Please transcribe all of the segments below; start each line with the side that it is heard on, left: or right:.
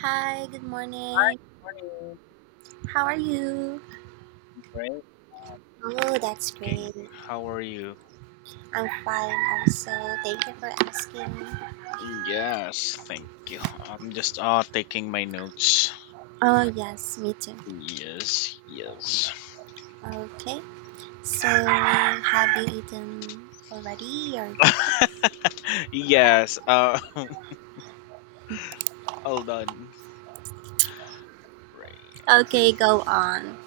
right: Hi, good
left: Hi,
right: morning.
left: good
right: How are you?
left: morning.
right: Oh, that's
left: Breaking.
right: great.
left: How are you?
right: I'm fine also. Thank you for asking.
left: Yes, thank you. I'm just taking my notes.
right: Oh, yes, me too.
left: Yes, yes.
right: Okay, so have you eaten already your breakfast?
left: Yes, all done. Right.
right: Okay, go on.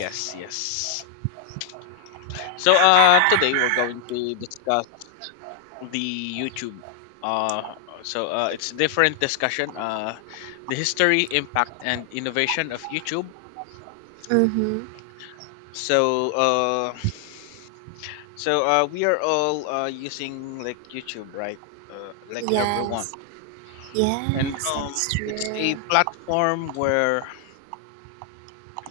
left: Yes, yes. So today we're going to discuss the YouTube uh it's a different discussion, the history, impact and innovation of YouTube.
right: Mm-hmm.
left: So uh we are all using like YouTube, right? Like everyone,
right: Yes,
left: and
right: yes, that's
left: it's
right: true.
left: a platform where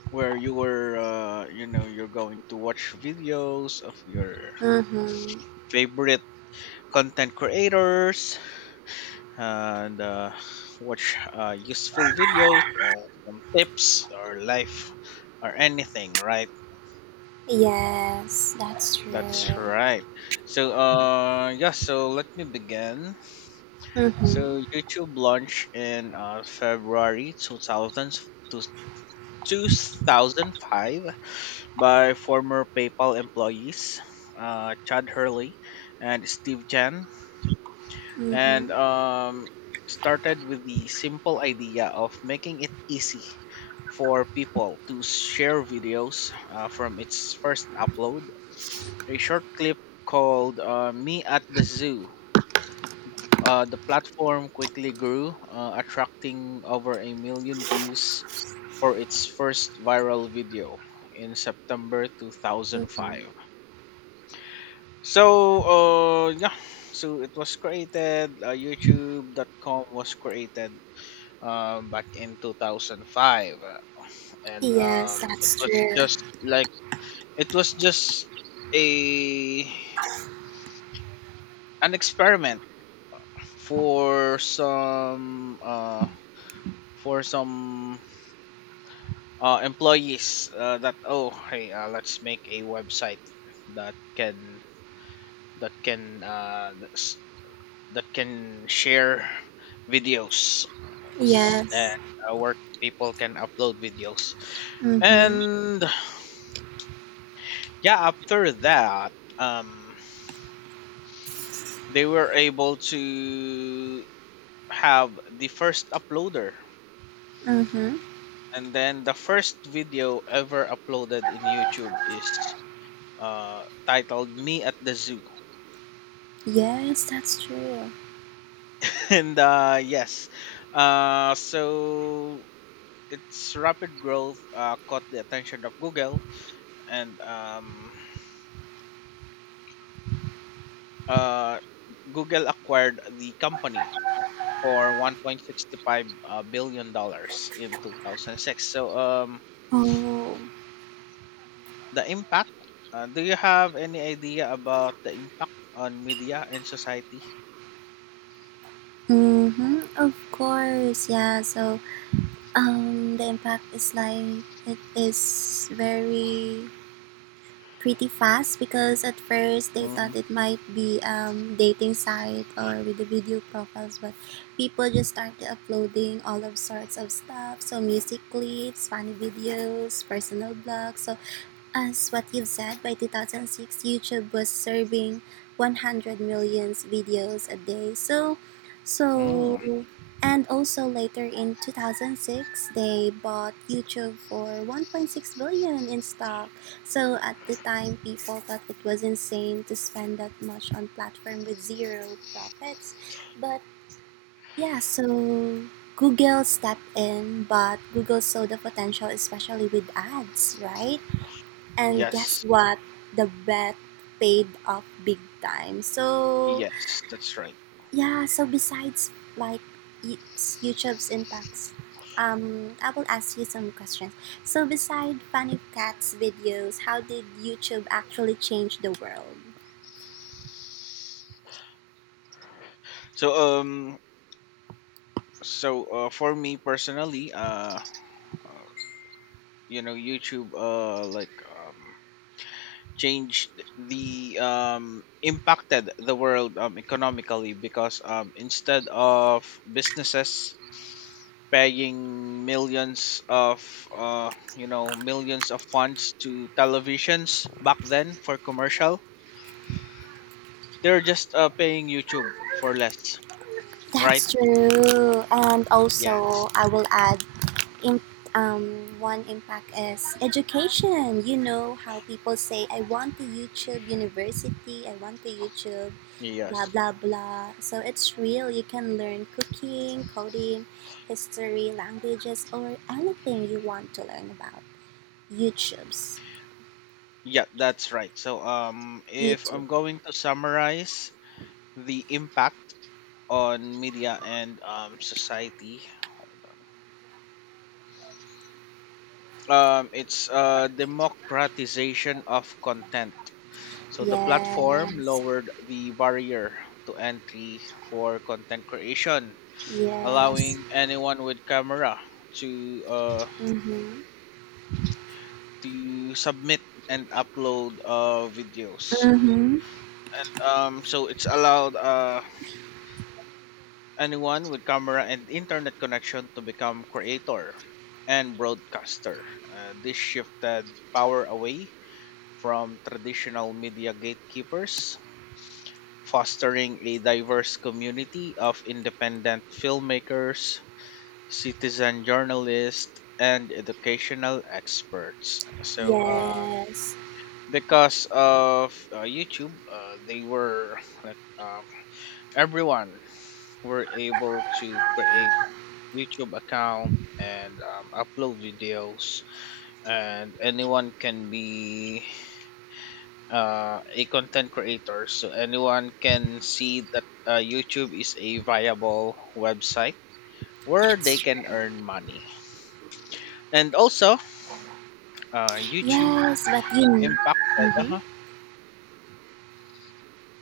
left: you were, you're going to watch videos of your
right: Mm-hmm.
left: favorite content creators and watch useful videos, some tips or life or anything, right?
right: Yes, that's
left: That's
right: true.
left: right. So yeah. So let me begin. So
right: Mm-hmm.
left: YouTube launched in February 2000, to 2005 by former PayPal employees, Chad Hurley and Steve Jan, and
right: Mm-hmm.
left: started with the simple idea of making it easy for people to share videos, from its first upload. A short clip called, "Me at the Zoo." The platform quickly grew, attracting over a million views for its first viral video in September
right: Mm-hmm.
left: 2005. So, uh, yeah, so it was created, youtube.com was created back in 2005. uh, And
right: Yes,
left: it
right: that's
left: was
right: true.
left: just like, it was just a an experiment for some for some employees, that oh hey, let's make a website that can that can uh, that's- that can share videos, and
right: Yes,
left: where people can upload videos.
right: mm-hmm.
left: And yeah, after that they were able to have the first uploader,
right: Mhm.
left: and then the first video ever uploaded in youtube is titled "Me at the Zoo."
right: Yes, that's true.
left: And yes, so its rapid growth caught the attention of Google, and uh, Google acquired the company for $1.65 billion in 2006. So
right: Oh.
left: the impact. Do you have any idea about the impact on media and society?
right: Mhm. Of course. Yeah. The impact is like it is very pretty fast because at first they
left: Hmm.
right: thought it might be dating site or with the video profiles, but people just started uploading all of sorts of stuff. So music clips, funny videos, personal blogs. So as what you've said, by 2006, YouTube was serving 100 millions videos a day.
left: Mm,
right: So, and also later in 2006, they bought YouTube for 1.6 billion in stock. So at the time, people thought it was insane to spend that much on platform with zero profits. But yeah, so Google stepped in, but Google saw the potential, especially with ads, right? And guess
left: yes,
right: what? The bet paid off big time. So,
left: yes, that's right.
right: yeah, so besides like y- YouTube's impacts, I will ask you some questions. So, beside Funny Cats videos, how did YouTube actually change the world?
left: So so for me personally, you know, youtube changed the impacted the world, economically, because instead of businesses paying millions of, millions of funds to televisions back then for commercial, they're just paying youtube for less, right?
right: That's true. And
left: Yes,
right: also, I will add in one impact is education. You know how people say, I want to YouTube university, I want to YouTube, blah,
left: yes,
right: blah, blah. So it's real. You can learn cooking, coding, history, languages, or anything you want to learn about. YouTube's.
left: yeah, that's right. So if
right: YouTube.
left: I'm going to summarize the impact on media and, society. Hold on. It's democratization of content. So the platform
right: Yes.
left: lowered the barrier to entry for content creation,
right: Yes.
left: allowing anyone with camera to, uh,
right: Mm-hmm.
left: submit and upload videos.
right: Mm-hmm.
left: So it's allowed. Anyone with camera and internet connection to become creator and broadcaster. This shifted power away from traditional media gatekeepers, fostering a diverse community of independent filmmakers, citizen journalists, and educational experts. So,
right: Yes.
left: because of YouTube, they were like, everyone were able to create YouTube account and upload videos, and anyone can be a content creator, so anyone can see that YouTube is a viable website where they
right: That's
left: can
right: true.
left: earn money. And also YouTube
right: Yes, but you know.
left: impacted.
right: Mm-hmm.
left: Uh-huh.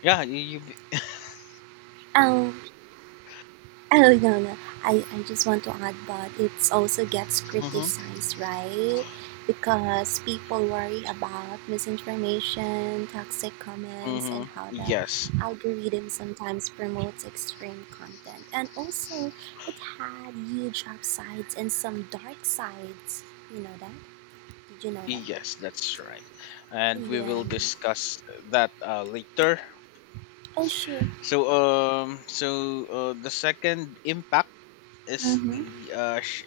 left: Yeah, you.
right: Um, oh no, no, I just want to add that it also gets
left: Hmm.
right: criticized, right? Because people worry about misinformation, toxic comments,
left: Hmm.
right: and how the
left: Yes,
right: algorithm sometimes promotes extreme content. And also, it had huge upsides and some dark sides. You know that? Did you know that?
left: yes, that's right, and we
right: Yeah.
left: will discuss that later.
right: Oh sure.
left: So the second impact is
right: Mhm.
left: the,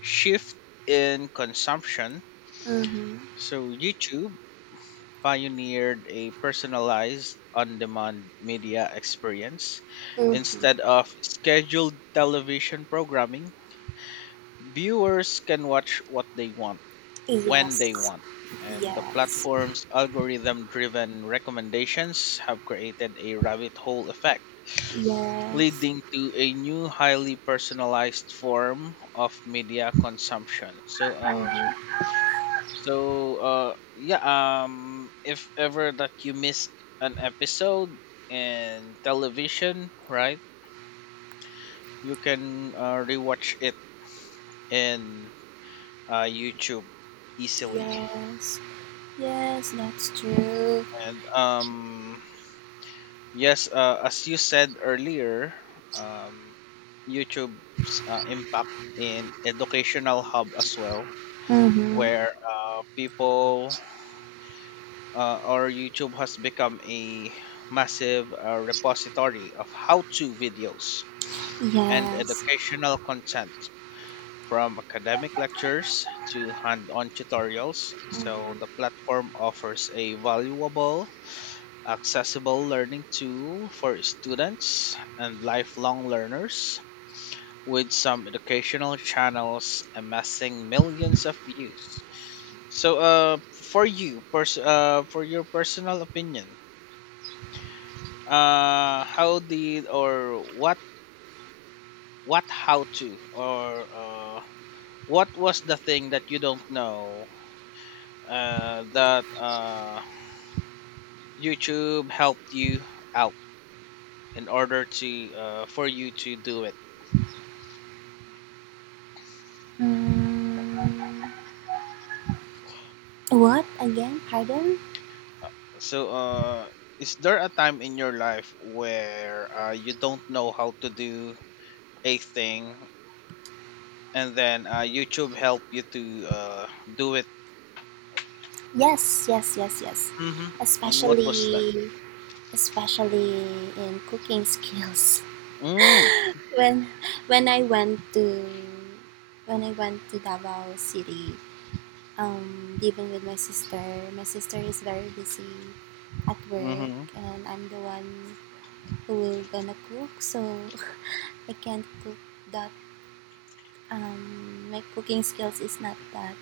left: shift in consumption.
right: Mhm.
left: So, YouTube pioneered a personalized on demand media experience.
right: Mhm.
left: Instead of scheduled television programming, viewers can watch what they want, when they
right: Yes.
left: want. And the
right: Yes.
left: platform's algorithm driven recommendations have created a rabbit hole effect,
right: Yes.
left: leading to a new highly personalized form of media consumption. So
right: Mhm.
left: so yeah, if ever that you missed an episode in television, right? You can rewatch it in YouTube easily.
right: Yes. Yes, that's true.
left: And yes, as you said earlier, um YouTube's impact in educational hub as well,
right: Mhm.
left: where people, or YouTube has become a massive repository of how to videos and
right: Yes.
left: educational content, from academic lectures to hand on tutorials. So,
right: Mhm.
left: the platform offers a valuable, accessible learning tool for students and lifelong learners, with some educational channels amassing millions of views. So, for you, for your personal opinion, how did or what how to or what was the thing that you don't know, that youtube helped you out in order to, for you to do it?
right: Mm. What again? Pardon?
left: So is there a time in your life where you don't know how to do a thing, and then youtube helped you to do it?
right: Yes, yes, yes, yes.
left: Mm-hmm. And what was that?
right: Especially especially in cooking skills.
left: Mm-hmm.
right: when when I went to when I went to Davao City, living with my sister. My sister is very busy at work
left: Mm-hmm.
right: and I'm the one who will gonna cook so I can't cook that um, my cooking skills is not that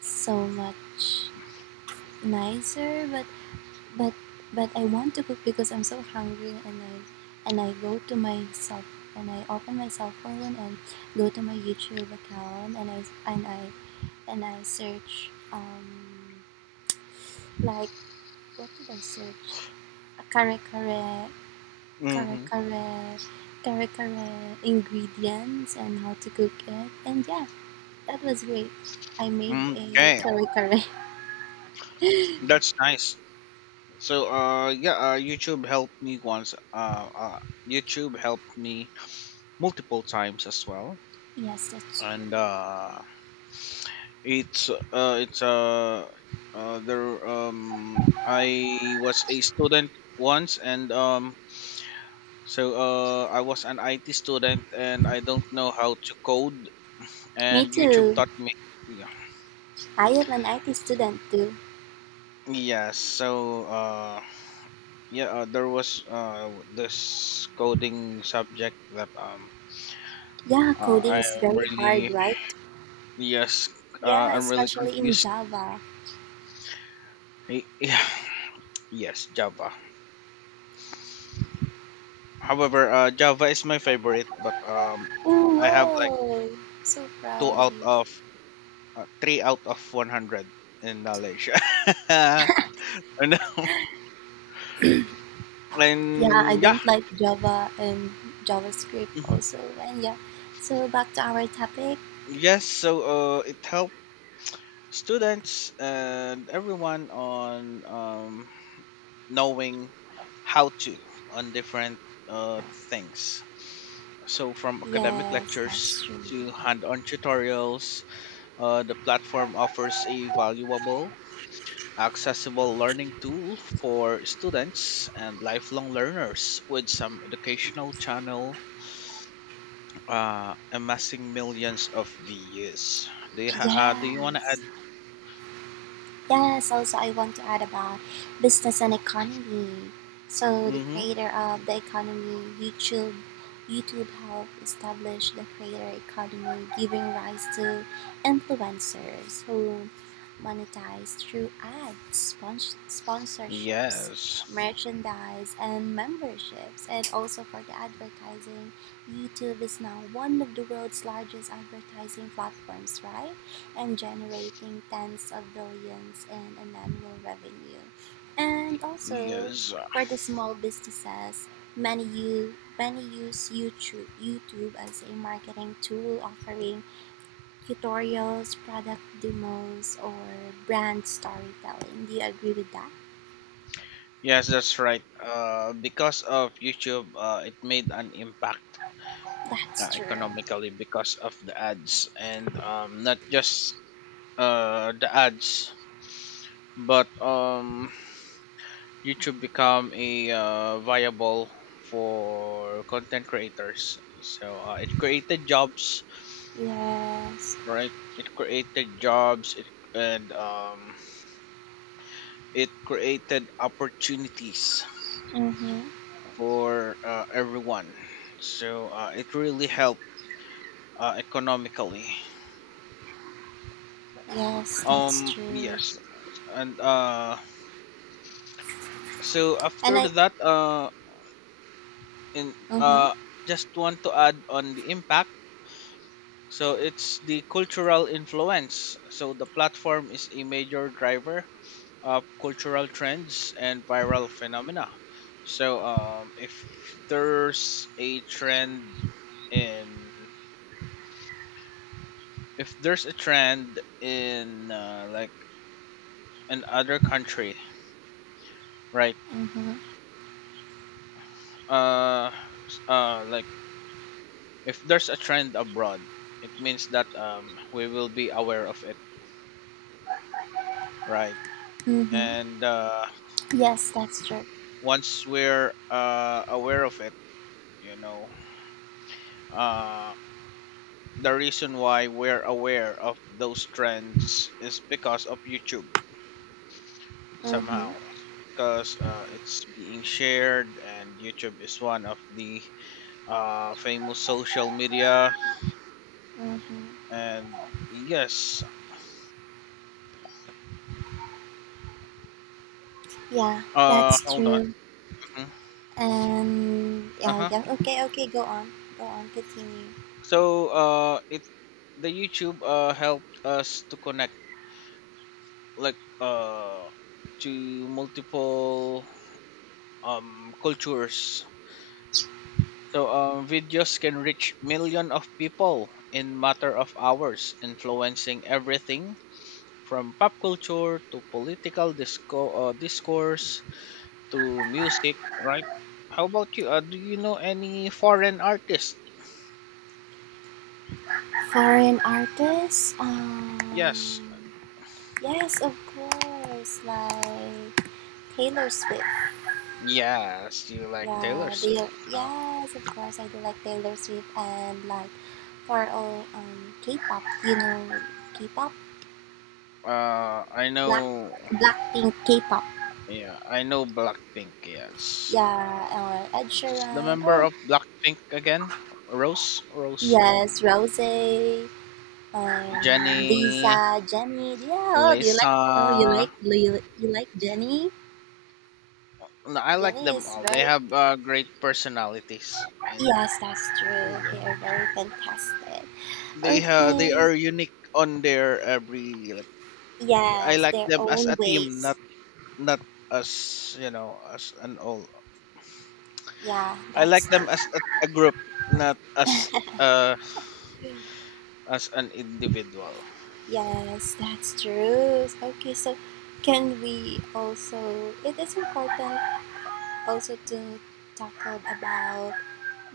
right: so much nicer, but but I want to cook because I'm so hungry and I go to myself and I open my cell phone and go to my YouTube account and I search um, like, what did I search? Kare kare kare
left: Mm-hmm.
right: kare Kare kare ingredients and how to cook it, and yeah, that was great. I made
left: Mm,
right: a
left: okay.
right: curry curry.
left: That's nice. So, YouTube helped me once. YouTube helped me multiple times as well,
right: Yes, that's true.
left: and it's there. I was a student once, and so I was an IT student, and I don't know how to code,
right: Me
left: and YouTube
right: too.
left: taught me. Yeah.
right: I am an IT student too.
left: Yes. So, yeah, there was this coding subject that
right: Yeah,
left: Uh, I
right: coding is
left: am
right: very hard,
left: really,
right: right?
left: yes. Uh,
right: Yeah,
left: I'm really
right: especially in
left: confused.
right: Java.
left: Yeah, yes, Java. However, Java is my favorite, but
right: Oh,
left: I have like
right: wow. So
left: two
right: proud of
left: out
right: you.
left: of three out of 100 in knowledge. and
right: Yeah, I
left: and yeah,
right: don't like Java and JavaScript
left: hmm,
right: also. And yeah, so back to our topic.
left: yes. So it helped students and everyone on knowing how to, on different uh, things. So, from academic
right: Yes,
left: lectures
right: that's true.
left: to hand on tutorials, the platform offers a valuable, accessible learning tool for students and lifelong learners, with some educational channel amassing millions of views. Do you, do you want to
right: Yes.
left: add?
right: Yes, also I want to add about business and economy. So the
left: Hmm.
right: creator of the economy, YouTube, YouTube helped establish the creator economy, giving rise to influencers who monetize through ads, sponsorships,
left: Yes.
right: merchandise, and memberships. And also for the advertising, YouTube is now one of the world's largest advertising platforms, right? And generating tens of billions in an annual revenue. And also
left: Yes.
right: for the small businesses, many use YouTube as a marketing tool offering tutorials, product demos or brand storytelling. Do you agree with that?
left: Yes, that's right. Because of YouTube, it made an impact,
right: That's true.
left: economically, because of the ads, and not just the ads, but YouTube become a viable for content creators. So it created jobs,
right: Yes.
left: right? It created jobs. It, and it created opportunities
right: Mm-hmm.
left: for everyone. So it really helped economically.
right: Yes, that's true.
left: Yes, and so
right: And
left: after
right: I
left: that, in, uh,
right: mm-hmm.
left: just want to add on the impact. So it's the cultural influence. So the platform is a major driver of cultural trends and viral phenomena. So if there's a trend in, if there's a trend in like in other country, right?
right: Mm-hmm.
left: uh, s- uh, like if there's a trend abroad, it means that we will be aware of it, right?
right: Mm-hmm.
left: And
right: Yes, that's true.
left: once we're aware of it, you know, uh, the reason why we're aware of those trends is because of YouTube
right: Mm-hmm.
left: somehow, because it's being shared, and youtube is one of the famous social media,
right: Mm-hmm.
left: and yes.
right: Yeah, that's
left: Hold on.
right: true.
left: Mhm.
right: And yeah,
left: Uh-huh.
right: yeah. Okay, okay. Go on, go on. Continue.
left: So it, the youtube helped us to connect, like to multiple cultures. So videos can reach million of people in matter of hours, influencing everything from pop culture to political, discourse to music, right? How about you, do you know any foreign artists?
right: Foreign artists.
left: Yes,
right: Yes, of course. Like Taylor Swift.
left: yes, you like taylor
right: Yeah, they.
left: swift. Huh?
right: Yes, of course. I do like Taylor Swift and like for all um, K-pop. You know, K-pop.
left: I
right: Black
left: know.
right: Blackpink K-pop.
left: Yeah, I know Blackpink. Yes.
right: Yeah, or Ed
left: Who's the
right: Sheeran.
left: member
right: Oh,
left: of Blackpink again? Rose,
right: yes, Rose.
left: Jenny,
right: Lisa, Jenny. Yeah, oh, do you like? Oh, you
left: Lisa.
right: like you, you like Jenny?
left: No, I like
right: Jenny
left: them
right: is
left: all. They
right: very.
left: have great personalities, and
right: Yes, that's true.
left: yeah,
right: They are very fantastic.
left: they
right: Okay.
left: are unique on their every. Like, I
right: Yes,
left: like
right: their
left: them as
right: own
left: a team,
right: ways.
left: not, not as you know, as an all.
right: Yeah,
left: I like
right: that's
left: them
right: true.
left: as a group, not as uh as an individual.
right: Yes, that's true. Okay, so can we also? It is important also to talk about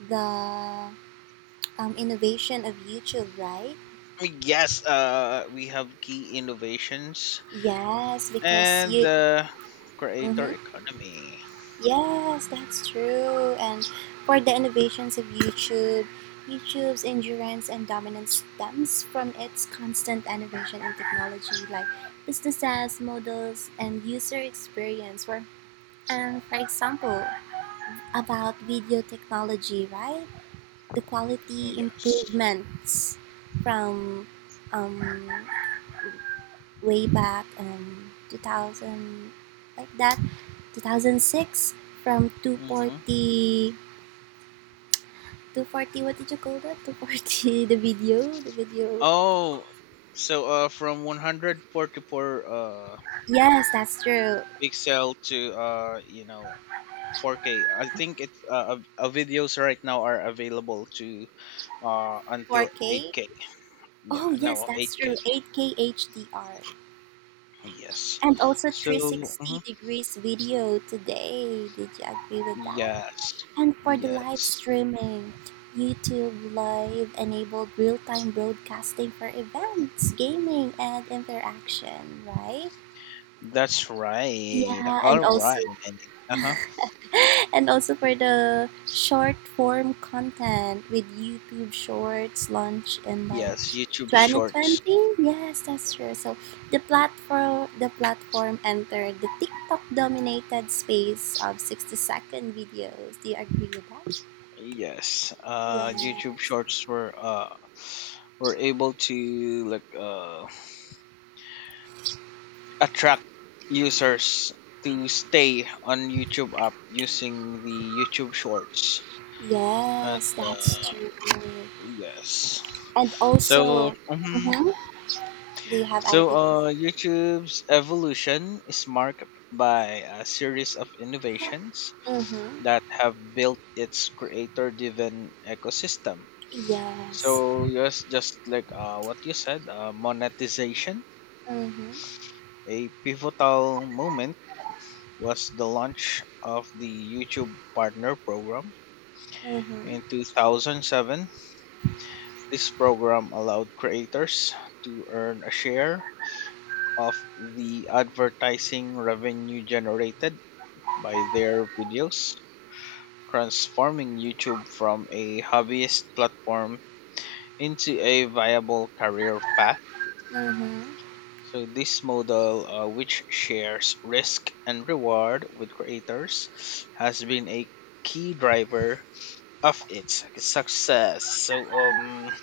right: the innovation of YouTube, right?
left: Yes, we have key innovations
right: Yes, because
left: and
right: you
left: the creator
right: mm-hmm.
left: economy.
right: Yes, that's true. And for the innovations of YouTube, YouTube's endurance and dominance stems from its constant innovation in technology, like businesses, models, and user experience. Where, and for example, about video technology, right? The
left: Mm,
right: quality
left: yes.
right: improvements from um, way back 2000, like that. 2006, from
left: Hmm.
right: 240 240 What did you call that? 240. The video,
left: Oh, so from 144
right: yes, that's true.
left: pixel to, 4K. I think it's, videos right now are available to until
right: 4K.
left: 8K. Yeah,
right: Oh yes,
left: no,
right: that's
left: 8K.
right: true. 8K HDR,
left: Yes.
right: and also
left: So,
right: 360
left: mhm.
right: degrees video today. Did you agree with that?
left: Yes,
right: And for the live
left: yes.
right: streaming, YouTube Live enabled real-time broadcasting for events, gaming, and interaction, right?
left: That's right.
right: Yeah,
left: All
right: and also
left: right. Uh huh.
right: and also for the short form content with YouTube Shorts launch in like
left: Yes, YouTube Shorts.
right: 2020. Yes, that's true. The platform entered the TikTok dominated space of 60-second videos. Do you agree with that?
left: Yes,
right: Yeah.
left: YouTube Shorts were able to like attract users to stay on YouTube app using the YouTube Shorts, and
right: Yes,
left: uh
right: that's true.
left: yes.
right: And
left: So,
right: also,
left: mhm.
right: mhm, do you have
left: So
right: anything to say?
left: YouTube's evolution is marked by a series of innovations
right: Mm-hmm.
left: that have built its creator-driven ecosystem.
right: Yes.
left: So yes, just like what you said, monetization.
right: Mm-hmm.
left: A pivotal moment was the launch of the YouTube Partner Program
right: Mm-hmm.
left: in 2007. This program allowed creators to earn a share of the advertising revenue generated by their videos, transforming YouTube from a hobbyist platform into a viable career path.
right: Mm-hmm.
left: So, this model, which shares risk and reward with creators, has been a key driver of its success. So,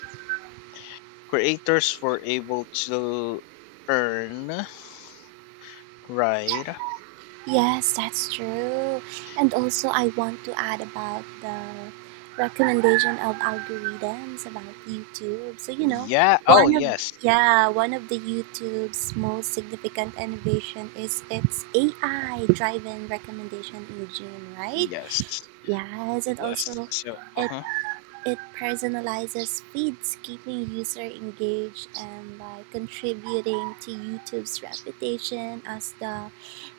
left: creators were able to earn, right?
right: Yes, that's true. And also, I want to add about the recommendation of algorithms about YouTube. So, you know,
left: Yeah. Oh,
right: one of
left: yes.
right: yeah, one of the YouTube's most significant innovation is its AI driven recommendation engine, right?
left: Yes.
right: Yes, and
left: Yes.
right: also
left: So, uh
right: it
left: huh.
right: it personalizes feeds, keeping user engaged and like contributing to YouTube's reputation as the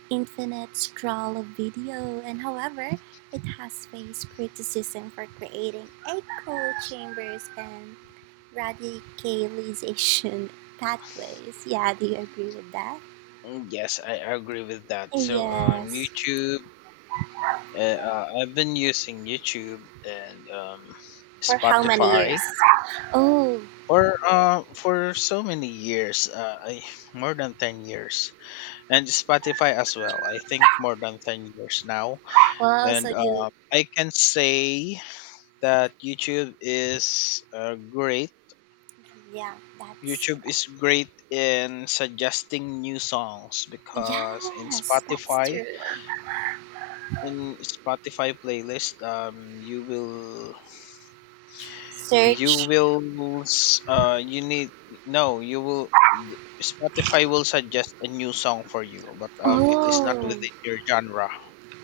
right: infinite scroll of video, and however, it has faced criticism for creating echo chambers and radicalization pathways. Yeah, do you agree with that?
left: Yes, I agree with that. So,
right: Yes.
left: YouTube. I've been using YouTube and,
right: For how many years?
left: Spotify
right: Oh,
left: for, for so many years, more than 10 years, and Spotify as well. I think more than 10 years now,
right: well, so
left: and
right: you,
left: I can say that YouTube is great.
right: yeah, that's
left: YouTube
right: correct.
left: is great in suggesting new songs because
right: Yes, that's true.
left: In Spotify playlist, you will, you
right: Search.
left: will, s- you need, no, you will, Spotify will suggest a new song for you, but it is not
right: Oh,
left: within your genre.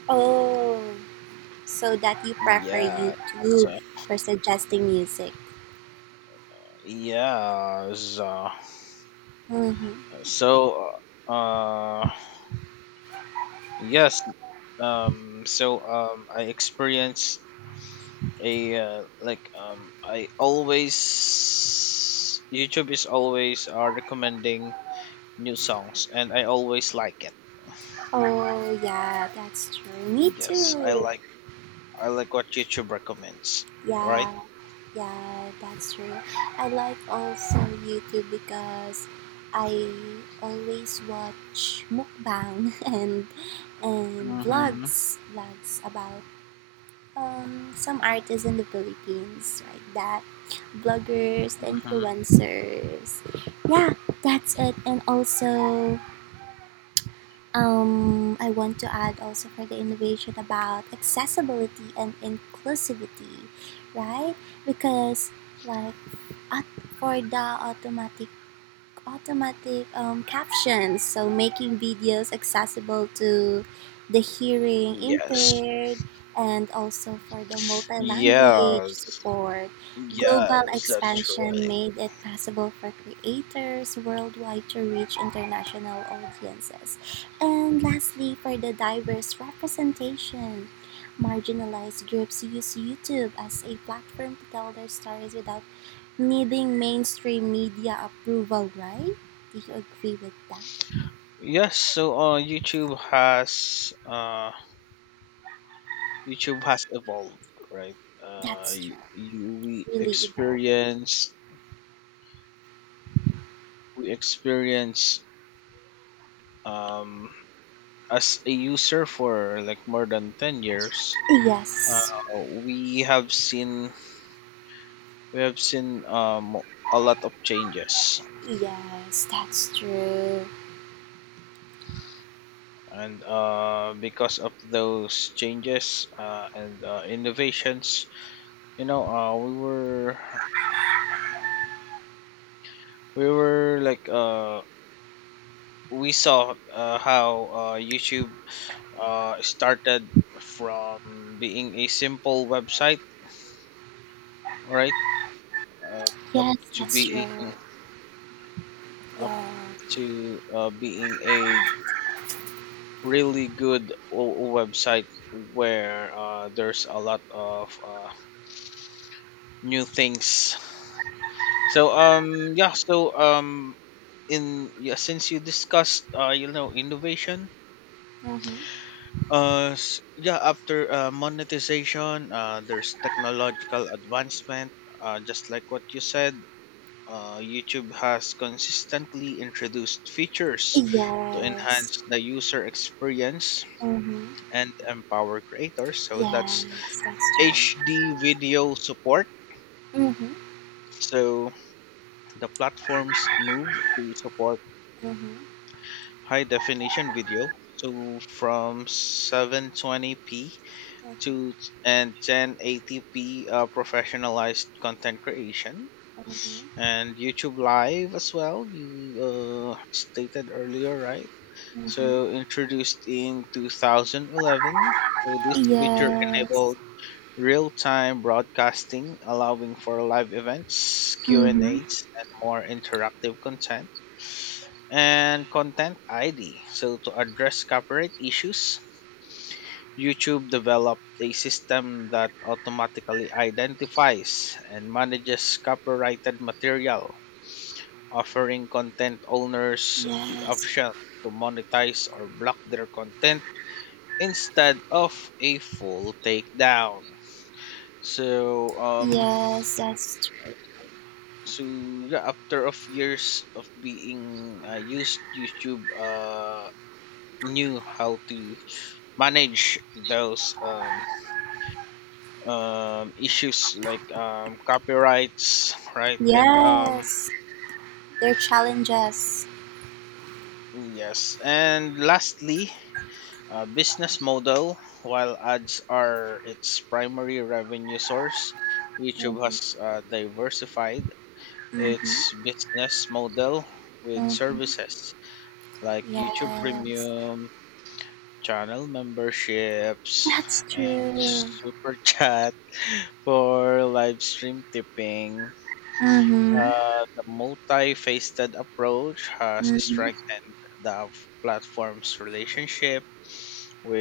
right: oh, so that you prefer
left: Yeah, so,
right: YouTube for suggesting music.
left: yeah, so,
right: Hmm.
left: so, uh, uh, yes, so, I experienced a, YouTube is always, recommending new songs, and I always like it.
right: Oh, yeah, that's true. Me
left: Yes,
right: too.
left: I like what YouTube recommends, right?
right: Yeah, yeah, that's true. I like also YouTube because I always watch mukbang and
left: Mm-hmm.
right: vlogs about um, some artists in the Philippines like that, bloggers,
left: Mm-hmm.
right: influencers. Yeah, that's it. And also um, I want to add also for the innovation about accessibility and inclusivity, right? Because like at, for the automatic captions, so making videos accessible to the hearing
left: Yes.
right: impaired and also for the multi language
left: Yes.
right: support. Global
left: Yes, that's
right: expansion
left: right.
right: made it possible for creators worldwide to reach international audiences. And lastly, for the diverse representation, marginalized groups use YouTube as a platform to tell their stories without needing mainstream media approval, right? Do you agree with that?
left: Yes, so YouTube has, YouTube has evolved, right?
right: That's true.
left: You, we
right: Really evolving.
left: experience, we experience um, as a user for like more than 10 years.
right: Yes.
left: We have seen, um, a lot of changes,
right: Yes, that's true.
left: and because of those changes, and innovations, you know, we were, we were like uh, we saw how youtube started from being a simple website, right? uh, Up
right: Yes,
left: to
right: that's true.
left: being, up
right: Yeah.
left: to being a really good website where there's a lot of new things. So yeah, so in yeah, since you discussed you know, innovation,
right: Mm-hmm.
left: yeah, after monetization, there's technological advancement, just like what you said. Youtube has consistently introduced features to
right: Yes.
left: enhance the user experience
right: Mm-hmm.
left: and empower creators. So that's
right: Yes, that's true.
left: HD video support.
right: Mm-hmm.
left: So the platforms move to support
right: Mm-hmm.
left: high definition video to from 720p, to
right: Mm-hmm.
left: and 1080p, professionalized content creation,
right: Mm-hmm.
left: and YouTube Live as well. You stated earlier, right?
right: Mm-hmm.
left: So introduced in 2011. So this feature
right: Yes.
left: enabled real-time broadcasting, allowing for live events, Q and
right: Mm-hmm.
left: A's, and more interactive content, and content ID. So, to address copyright issues, YouTube developed a system that automatically identifies and manages copyrighted material, offering content owners the
right: Yes.
left: option to monetize or block their content instead of a full takedown. So,
right: Yes, that's true.
left: so yeah, after of years of being used, YouTube knew how to manage those, issues like copyrights, right? And
right: Yes. Their challenges.
left: yes, and lastly, business model. While ads are its primary revenue source, YouTube has
right: Mm-hmm.
left: diversified its
right: Mm-hmm.
left: business model with
right: Mhm.
left: services like YouTube
right: Yes,
left: Premium, channel memberships,
right: that's
left: and
right: true.
left: super chat for live stream tipping.
right: Mhm,
left: The multifaceted approach has
right: mhm.
left: strengthened the platform's relationship with